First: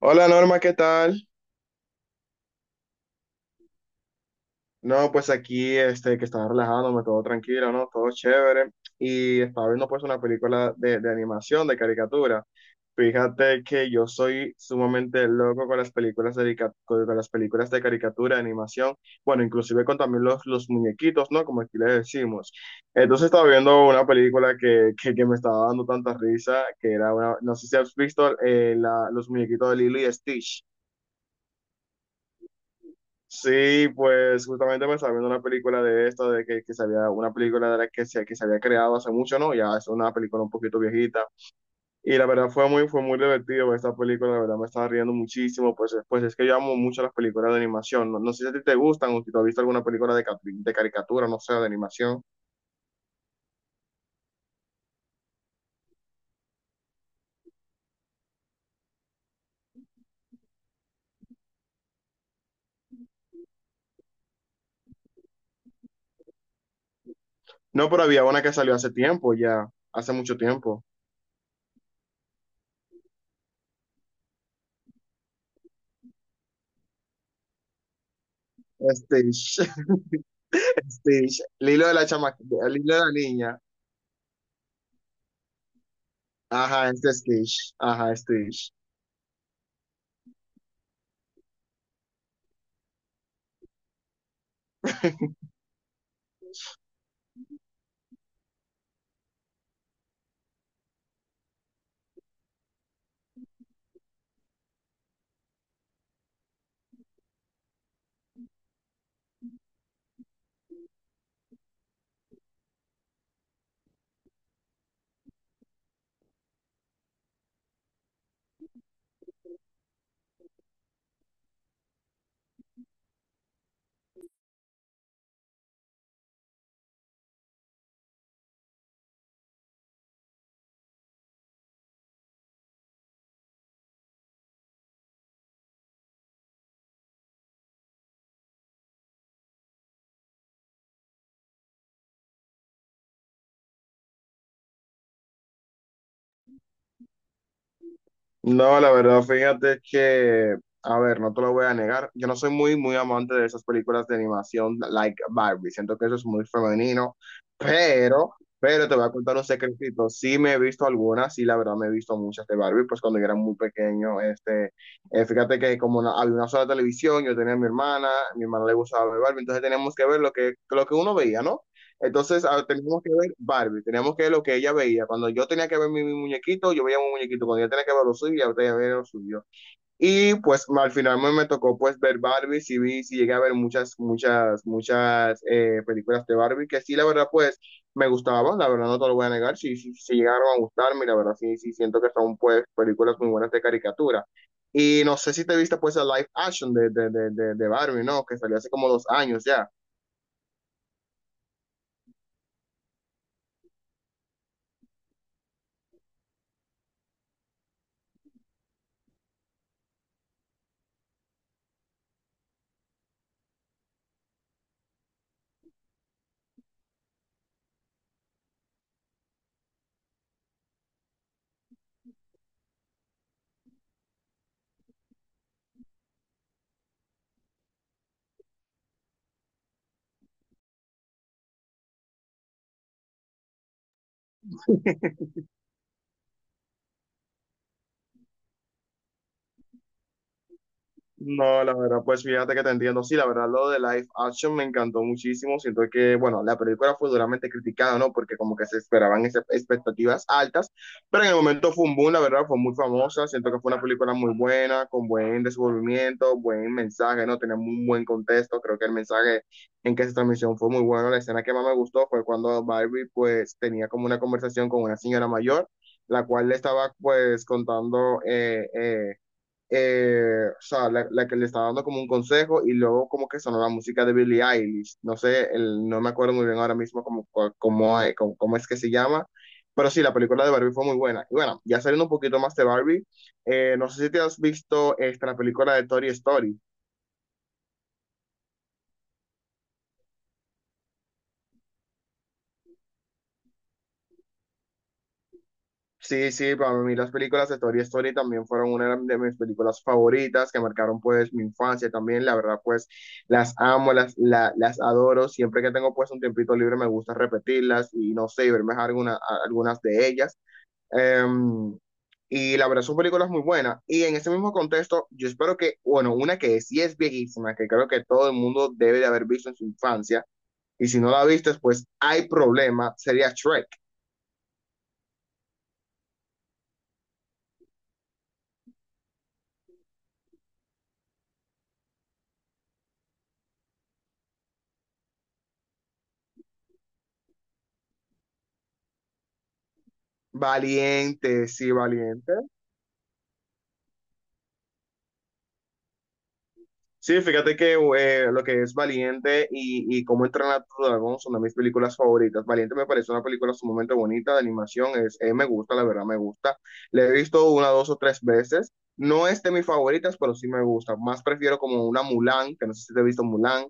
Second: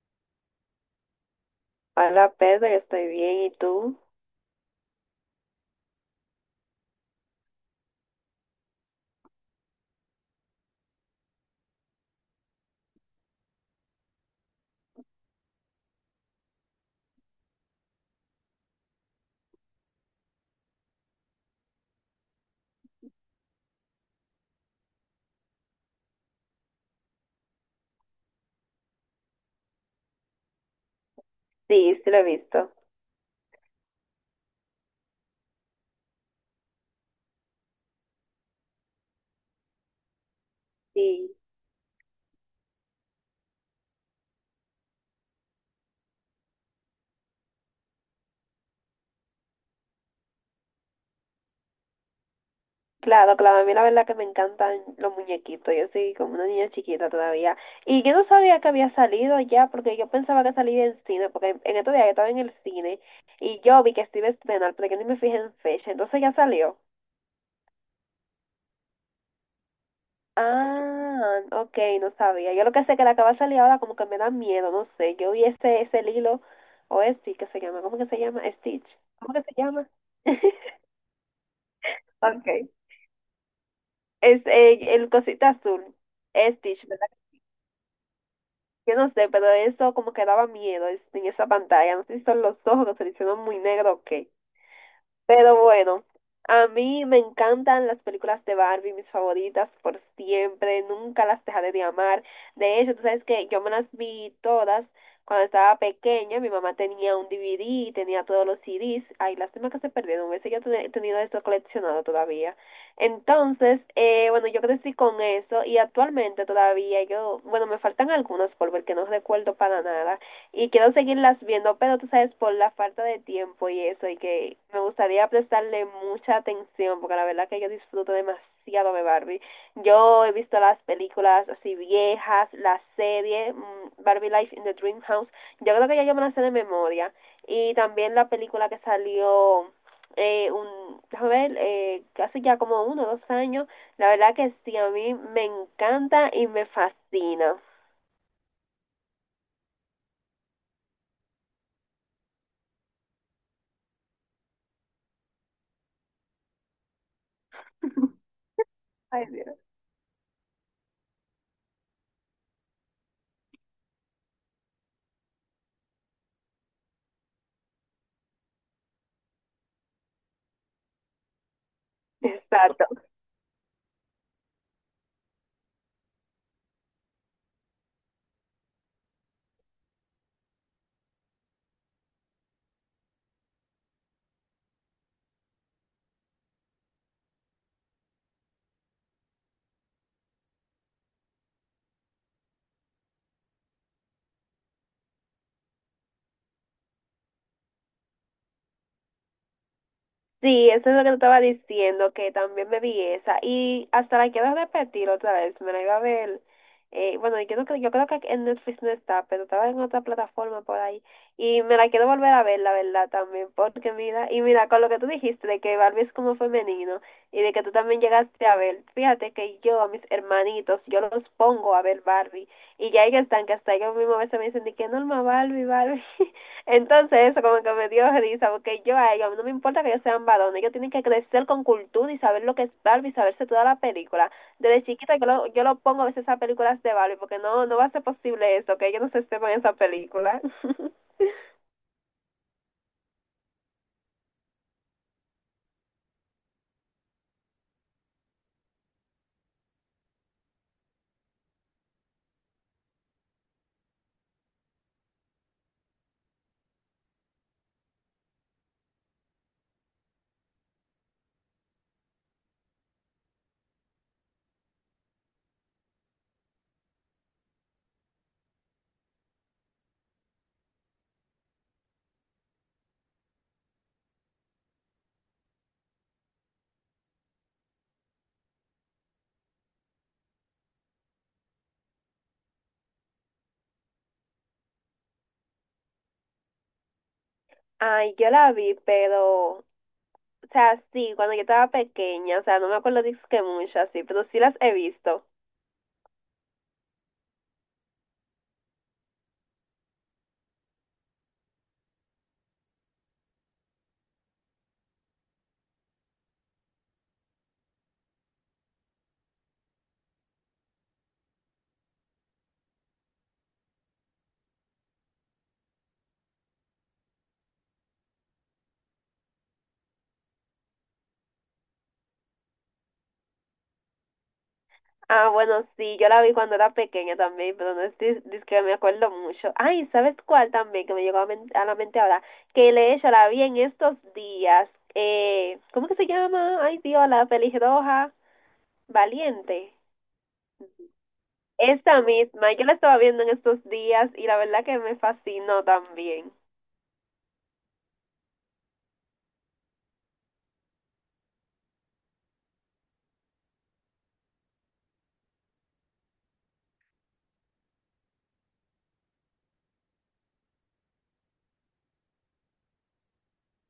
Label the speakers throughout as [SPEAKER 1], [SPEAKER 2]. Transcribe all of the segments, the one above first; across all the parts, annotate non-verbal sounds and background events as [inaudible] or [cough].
[SPEAKER 1] Hola Norma, ¿qué tal?
[SPEAKER 2] Hola Pedro, yo estoy bien. ¿Y tú?
[SPEAKER 1] No, pues aquí que estaba relajándome, todo tranquilo, ¿no? Todo chévere. Y estaba viendo pues una película de animación, de caricatura. Fíjate que yo soy sumamente loco con las películas con las películas de caricatura, de animación, bueno, inclusive con también los muñequitos, ¿no? Como aquí le decimos. Entonces estaba viendo una película que me estaba dando tanta risa, que era una, no sé si has visto los muñequitos de Lilo y Stitch.
[SPEAKER 2] Sí, sí lo he visto.
[SPEAKER 1] Sí, pues justamente me estaba viendo una película de esto de que se había, una película de la que se había creado hace mucho, ¿no? Ya es una película un poquito viejita.
[SPEAKER 2] Sí.
[SPEAKER 1] Y la verdad fue muy divertido ver esta película, la verdad me estaba riendo muchísimo, pues es que yo amo mucho las películas de animación. No, no sé si a ti te gustan o si tú has visto alguna película de caricatura, no sé, de animación.
[SPEAKER 2] Claro, claro, a mí la verdad que me encantan los muñequitos. Yo soy como una niña chiquita todavía. Y yo no sabía que había salido ya, porque yo pensaba que salía en cine, porque en estos días yo estaba en el cine y yo vi que se iba a estrenar, pero que ni me fijé en fecha. Entonces ya salió.
[SPEAKER 1] No, pero había una que salió hace tiempo, ya, hace mucho tiempo.
[SPEAKER 2] Ah, ok, no sabía. Yo lo que sé que la que va a salir ahora como que me da miedo, no sé. Yo vi ese Lilo, o este que se llama, ¿cómo que se llama? Stitch. ¿Cómo que se
[SPEAKER 1] Stitch,
[SPEAKER 2] llama?
[SPEAKER 1] [laughs]
[SPEAKER 2] [laughs]
[SPEAKER 1] Stitch, Lilo de la chama,
[SPEAKER 2] Ok.
[SPEAKER 1] Lilo de la niña.
[SPEAKER 2] Es el cosita azul, Stitch,
[SPEAKER 1] Ajá,
[SPEAKER 2] ¿verdad?
[SPEAKER 1] este Stitch, ajá, Stitch.
[SPEAKER 2] Yo no sé, pero eso como que daba miedo en esa pantalla. No sé si son los ojos que se le hicieron muy negro o qué.
[SPEAKER 1] [laughs]
[SPEAKER 2] Pero bueno, a mí me encantan las películas de Barbie, mis favoritas por siempre, nunca las dejaré de amar. De hecho, tú sabes que yo me las vi todas cuando estaba pequeña, mi mamá tenía un DVD, y tenía todos los CDs, ay, lástima que se perdieron, hubiese yo tenido eso coleccionado todavía. Entonces, bueno, yo crecí con eso y actualmente todavía yo, bueno, me faltan algunas por ver que no recuerdo para nada, y quiero seguirlas viendo, pero tú sabes, por la falta de tiempo y eso, y que me gustaría prestarle mucha atención, porque la verdad que yo disfruto demasiado de Barbie. Yo he visto las películas así viejas, la serie Barbie Life in the Dream House, yo creo que ya yo me la sé de memoria, y también la película que salió déjame ver, casi ya como uno o dos años, la verdad que sí, a mí me encanta y me fascina.
[SPEAKER 1] No, la verdad, fíjate que, a ver, no te lo voy a negar, yo no soy muy, muy amante de esas películas de animación like Barbie, siento que eso es muy femenino,
[SPEAKER 2] [laughs]
[SPEAKER 1] pero, pero te voy a
[SPEAKER 2] Ay,
[SPEAKER 1] contar un
[SPEAKER 2] Dios.
[SPEAKER 1] secretito, sí me he visto algunas, sí, la verdad me he visto muchas de Barbie, pues cuando yo era muy pequeño, fíjate que había una sola televisión, yo tenía a mi hermana le gustaba ver Barbie, entonces teníamos que ver lo que uno veía, ¿no? Entonces, ah,
[SPEAKER 2] Exacto.
[SPEAKER 1] teníamos que ver Barbie, teníamos que ver lo que ella veía. Cuando yo tenía que ver mi muñequito, yo veía mi muñequito. Cuando ella tenía que ver lo suyo, ella tenía que ver lo suyo. Y pues al final me tocó pues ver Barbie, sí vi, sí llegué a ver muchas, muchas, muchas películas de Barbie, que sí, la verdad, pues me gustaban, la verdad no te lo voy a negar, sí, sí, sí llegaron a gustarme, y la verdad sí, sí siento que son pues películas muy buenas de caricatura. Y no sé si te viste pues el live action de Barbie, ¿no? Que salió hace como 2 años ya.
[SPEAKER 2] Sí, eso es lo que te estaba diciendo, que también me vi esa. Y hasta la quiero repetir otra vez, me la iba a ver. Yo creo que en Netflix no está, pero estaba en otra plataforma por ahí. Y me la quiero volver a ver, la verdad, también. Porque mira, y mira, con lo que tú dijiste de que Barbie es como femenino y de que tú también llegaste a ver, fíjate que yo a mis hermanitos, yo los pongo a ver Barbie. Y ya ellos están que hasta ellos mismos a veces me dicen de que norma Barbie, Barbie. [laughs] Entonces, eso como que me dio risa, porque yo a ellos, no me importa que ellos sean varones, ellos tienen que crecer con cultura y saber lo que es Barbie, saberse toda la película. Desde chiquita yo lo pongo a veces a películas de Barbie, porque no, no va a ser posible eso, que ellos no se sepan esa película. [laughs]
[SPEAKER 1] No, la verdad, pues fíjate que te entiendo. Sí, la verdad, lo de live action me encantó muchísimo. Siento que, bueno, la película fue duramente criticada, ¿no? Porque como que se esperaban expectativas altas, pero en el momento fue un boom, la verdad, fue muy famosa. Siento que fue una película muy buena, con buen desenvolvimiento, buen mensaje, ¿no? Tenía un buen contexto. Creo que el mensaje en que se transmisión fue muy bueno. La escena que más me gustó fue cuando Barbie, pues, tenía como una conversación con una señora mayor, la cual le estaba, pues, contando, o sea, la que le estaba dando como un consejo y luego como que sonó la música de Billie Eilish. No sé, no me acuerdo muy bien ahora mismo cómo es que se llama, pero sí, la película de Barbie fue muy buena. Y bueno, ya saliendo un poquito más de Barbie, no sé si te has visto esta, la película de Toy Story.
[SPEAKER 2] Ay, yo la vi, pero, o sea, sí, cuando yo estaba pequeña, o sea, no me acuerdo disque mucho así, pero sí las he visto.
[SPEAKER 1] Sí, sí, para mí las películas de Toy Story también fueron una de mis películas favoritas que marcaron pues mi infancia también, la verdad pues las amo, las adoro, siempre que tengo pues un tiempito libre me gusta repetirlas y no sé, y verme alguna, algunas de ellas. Em, y la verdad son películas muy buenas y en ese mismo contexto yo espero que, bueno, una que sí es viejísima, que creo que todo el mundo debe de haber visto en su infancia y si no la viste pues hay problema, sería Shrek.
[SPEAKER 2] Ah, bueno, sí, yo la vi cuando era pequeña también, pero no es, dis que me acuerdo mucho. Ay, ¿sabes cuál también que me llegó a, a la mente ahora? Que de hecho la vi en estos días. ¿Cómo que se llama? Ay, Dios, la pelirroja, Valiente. Esta
[SPEAKER 1] Valiente.
[SPEAKER 2] misma, yo la estaba viendo en estos días y la verdad que me fascinó también.
[SPEAKER 1] Sí, fíjate que lo que es Valiente y Cómo entrenar a tu dragón son de mis películas favoritas. Valiente me parece una película sumamente bonita de animación, me gusta, la verdad me gusta. La he visto una, dos o tres veces. No es de mis favoritas, pero sí me gusta. Más prefiero como una Mulan, que no sé si te he visto Mulan.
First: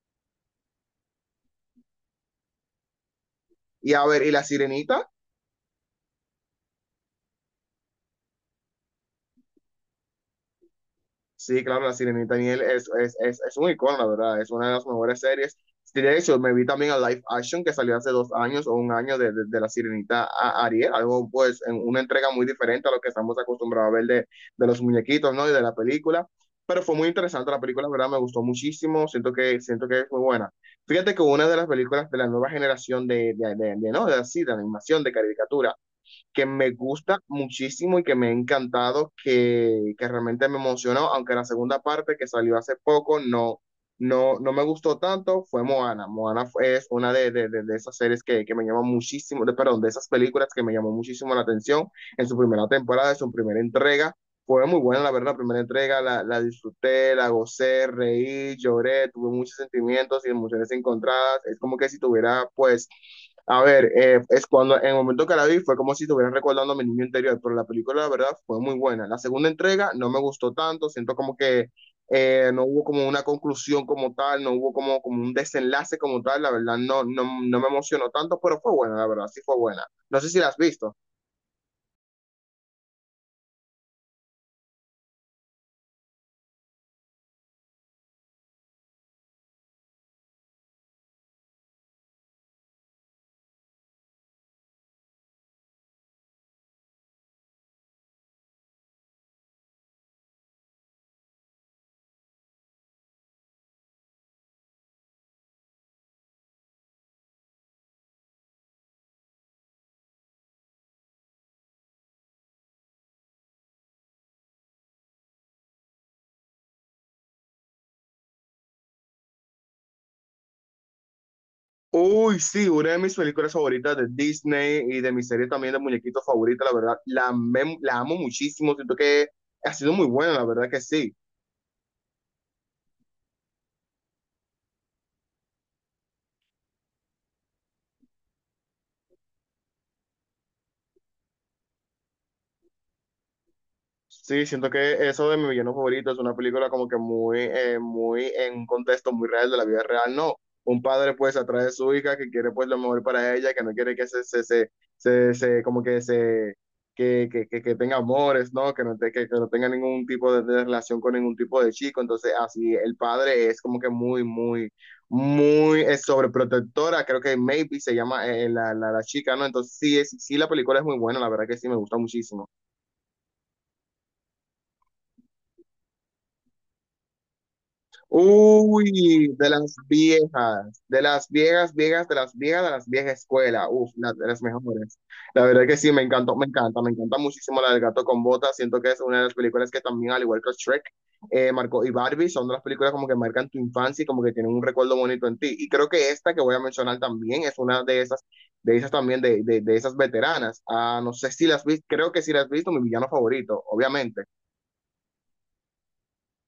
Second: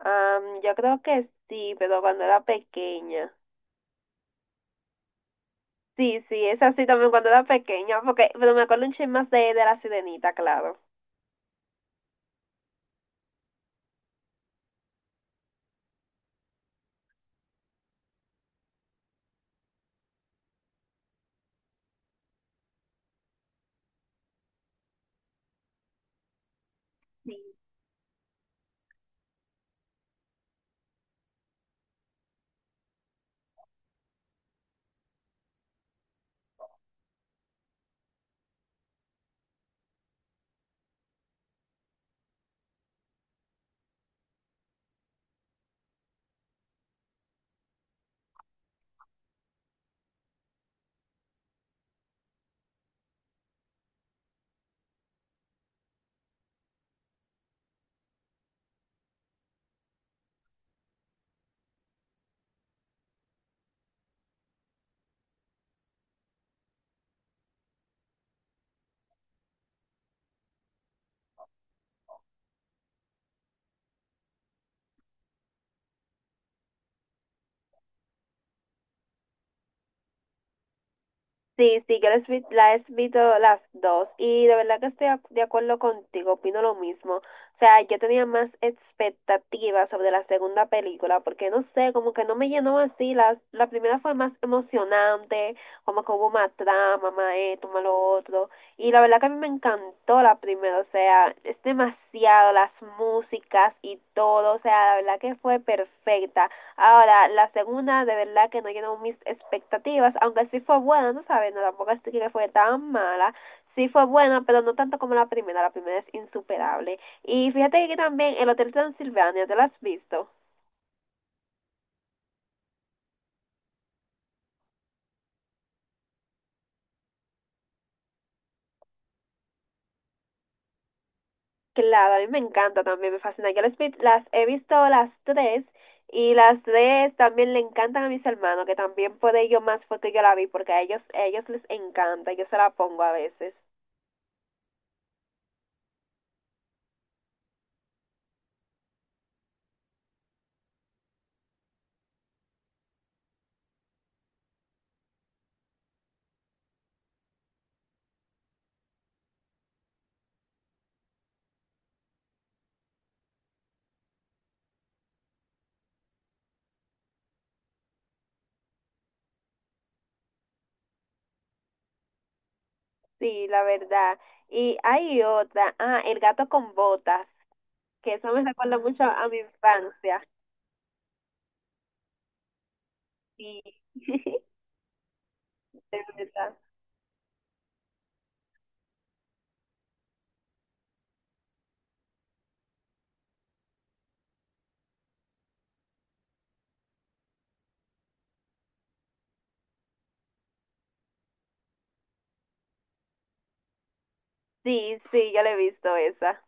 [SPEAKER 2] Yo creo que sí, pero cuando era pequeña.
[SPEAKER 1] Y a ver, ¿y La Sirenita?
[SPEAKER 2] Sí, sí, es así también cuando era pequeña, porque, pero me acuerdo un chisme más de la sirenita, claro.
[SPEAKER 1] Sí, claro, La Sirenita Niel es un icono, la verdad, es una de las mejores series. Sí, de hecho, me vi también a Live Action que salió hace 2 años o un año de La Sirenita a Ariel, algo pues en una entrega muy diferente a lo que estamos acostumbrados a ver de los muñequitos, ¿no? Y de la película. Pero fue muy interesante la película, la verdad, me gustó muchísimo, siento que es muy buena. Fíjate que una de las películas de la nueva generación de, ¿no? De así, de animación, de caricatura, que me gusta muchísimo y que me ha encantado, que realmente me emocionó, aunque la segunda parte que salió hace poco no, no, no me gustó tanto, fue Moana. Moana es una de esas series que me llamó muchísimo, de, perdón, de esas películas que me llamó muchísimo la atención en su primera temporada, en su primera entrega. Fue muy buena, la verdad, la primera entrega, la disfruté, la gocé, reí, lloré, tuve muchos sentimientos y emociones encontradas. Es como que si tuviera, pues, a ver, es cuando en el momento que la vi fue como si estuviera recordando a mi niño interior, pero la película, la verdad, fue muy buena. La segunda entrega no me gustó tanto, siento como que no hubo como una conclusión como tal, no hubo como un desenlace como tal, la verdad, no, no, no me emocionó tanto, pero fue buena, la verdad, sí fue buena. No sé si la has visto.
[SPEAKER 2] Sí, sí, la he visto las dos y de verdad que estoy de acuerdo contigo, opino lo mismo. O sea, yo tenía más expectativas sobre la segunda película porque no sé, como que no me llenó así. La primera fue más emocionante, como que hubo más trama, más esto, más lo otro. Y la verdad que a mí me encantó la primera, o sea, es demasiado, las músicas y todo, o sea, la verdad que fue perfecta. Ahora, la segunda de verdad que no llenó mis expectativas, aunque sí fue buena, no sabes, no, tampoco es que fue tan mala, sí fue buena, pero no tanto como la primera es insuperable. Y fíjate que también el Hotel Transilvania, ¿te lo has visto?
[SPEAKER 1] Uy, sí, una de mis películas favoritas de Disney y de mi serie también de muñequitos favorita, la verdad, la amo muchísimo, siento que ha sido muy buena, la verdad que sí.
[SPEAKER 2] Claro, a mí me encanta también, me fascina. Yo las he visto las tres y las tres también le encantan a mis hermanos, que también por ello más foto yo la vi, porque a ellos les encanta, yo se la pongo a veces.
[SPEAKER 1] Sí, siento que eso de mi villano favorito es una película como que muy en un contexto muy real de la vida real, no. Un padre pues atrae a su hija que quiere pues lo mejor para ella, que no quiere que como que se, que tenga amores, ¿no? Que no, que no tenga ningún tipo de relación con ningún tipo de chico. Entonces así el padre es como que muy, muy, muy sobreprotectora. Creo que Maybe se llama la chica, ¿no? Entonces sí, sí, la película es muy buena, la verdad que sí, me gusta muchísimo.
[SPEAKER 2] Sí, la verdad. Y hay otra, ah, el gato con botas, que eso me recuerda mucho a
[SPEAKER 1] Uy,
[SPEAKER 2] mi infancia.
[SPEAKER 1] de las viejas, viejas, de las viejas, de las viejas
[SPEAKER 2] Sí,
[SPEAKER 1] escuela. Uf, de las
[SPEAKER 2] [laughs]
[SPEAKER 1] mejores. La verdad que sí, me
[SPEAKER 2] de
[SPEAKER 1] encantó,
[SPEAKER 2] verdad.
[SPEAKER 1] me encanta muchísimo la del gato con botas. Siento que es una de las películas que también, al igual que Shrek, marcó y Barbie, son de las películas como que marcan tu infancia y como que tienen un recuerdo bonito en ti. Y creo que esta que voy a mencionar también es una de esas también, de esas veteranas. Ah, no sé si las viste, creo que sí las has visto, mi villano favorito, obviamente.
[SPEAKER 2] Sí, sí, yo le he visto esa.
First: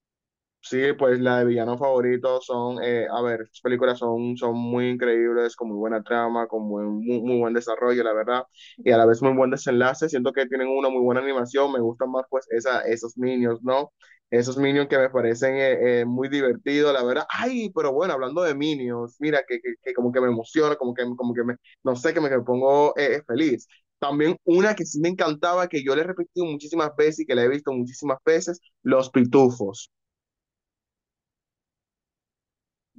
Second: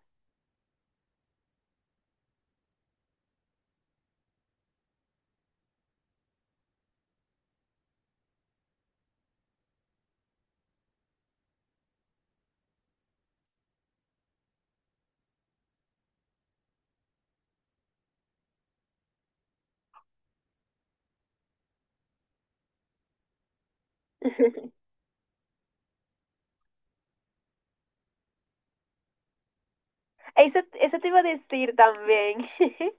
[SPEAKER 1] Sí, pues la de villano favorito son, a ver, sus películas son, muy increíbles, con muy buena trama, muy, muy buen desarrollo, la verdad, y a la vez muy buen desenlace. Siento que tienen una muy buena animación, me gustan más pues esos minions, ¿no? Esos minions que me parecen muy divertidos, la verdad. Ay, pero bueno, hablando de minions mira, que como que me emociona, como que me, no sé, que me pongo feliz. También una que
[SPEAKER 2] [laughs]
[SPEAKER 1] sí me encantaba, que yo le he repetido muchísimas veces y que la he visto muchísimas veces, Los Pitufos.
[SPEAKER 2] Eso te iba a decir también. [laughs]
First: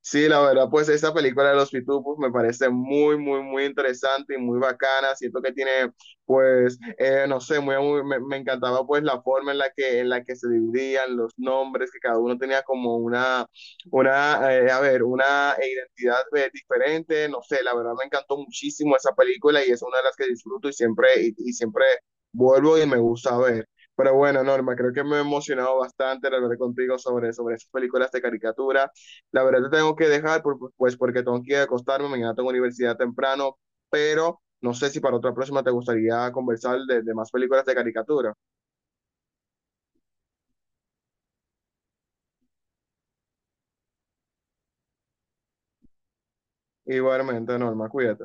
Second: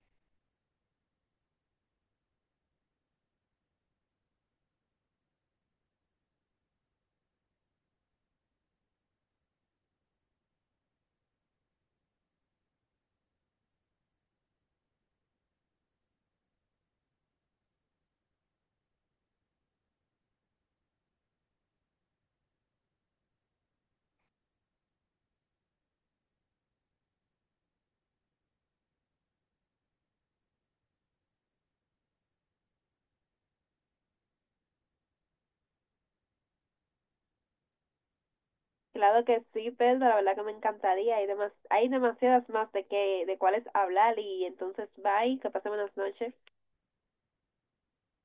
[SPEAKER 1] Sí, la verdad, pues esta película de los Pitufos me parece muy, muy, muy interesante y muy bacana. Siento que tiene, pues, no sé, me encantaba pues la forma en la que, se dividían los nombres, que cada uno tenía como a ver, una identidad diferente. No sé, la verdad me encantó muchísimo esa película y es una de las que disfruto y siempre, y siempre vuelvo y me gusta ver. Pero bueno, Norma, creo que me he emocionado bastante al hablar contigo sobre esas películas de caricatura. La verdad te tengo que dejar, pues porque tengo que ir a acostarme, mañana tengo universidad temprano, pero no sé si para otra próxima te gustaría conversar de más películas de caricatura.
[SPEAKER 2] Claro que sí, Pedro, la verdad que me encantaría. Hay, hay demasiadas más de que, de cuáles hablar y entonces bye, que pasen buenas noches.
[SPEAKER 1] Igualmente, Norma, cuídate.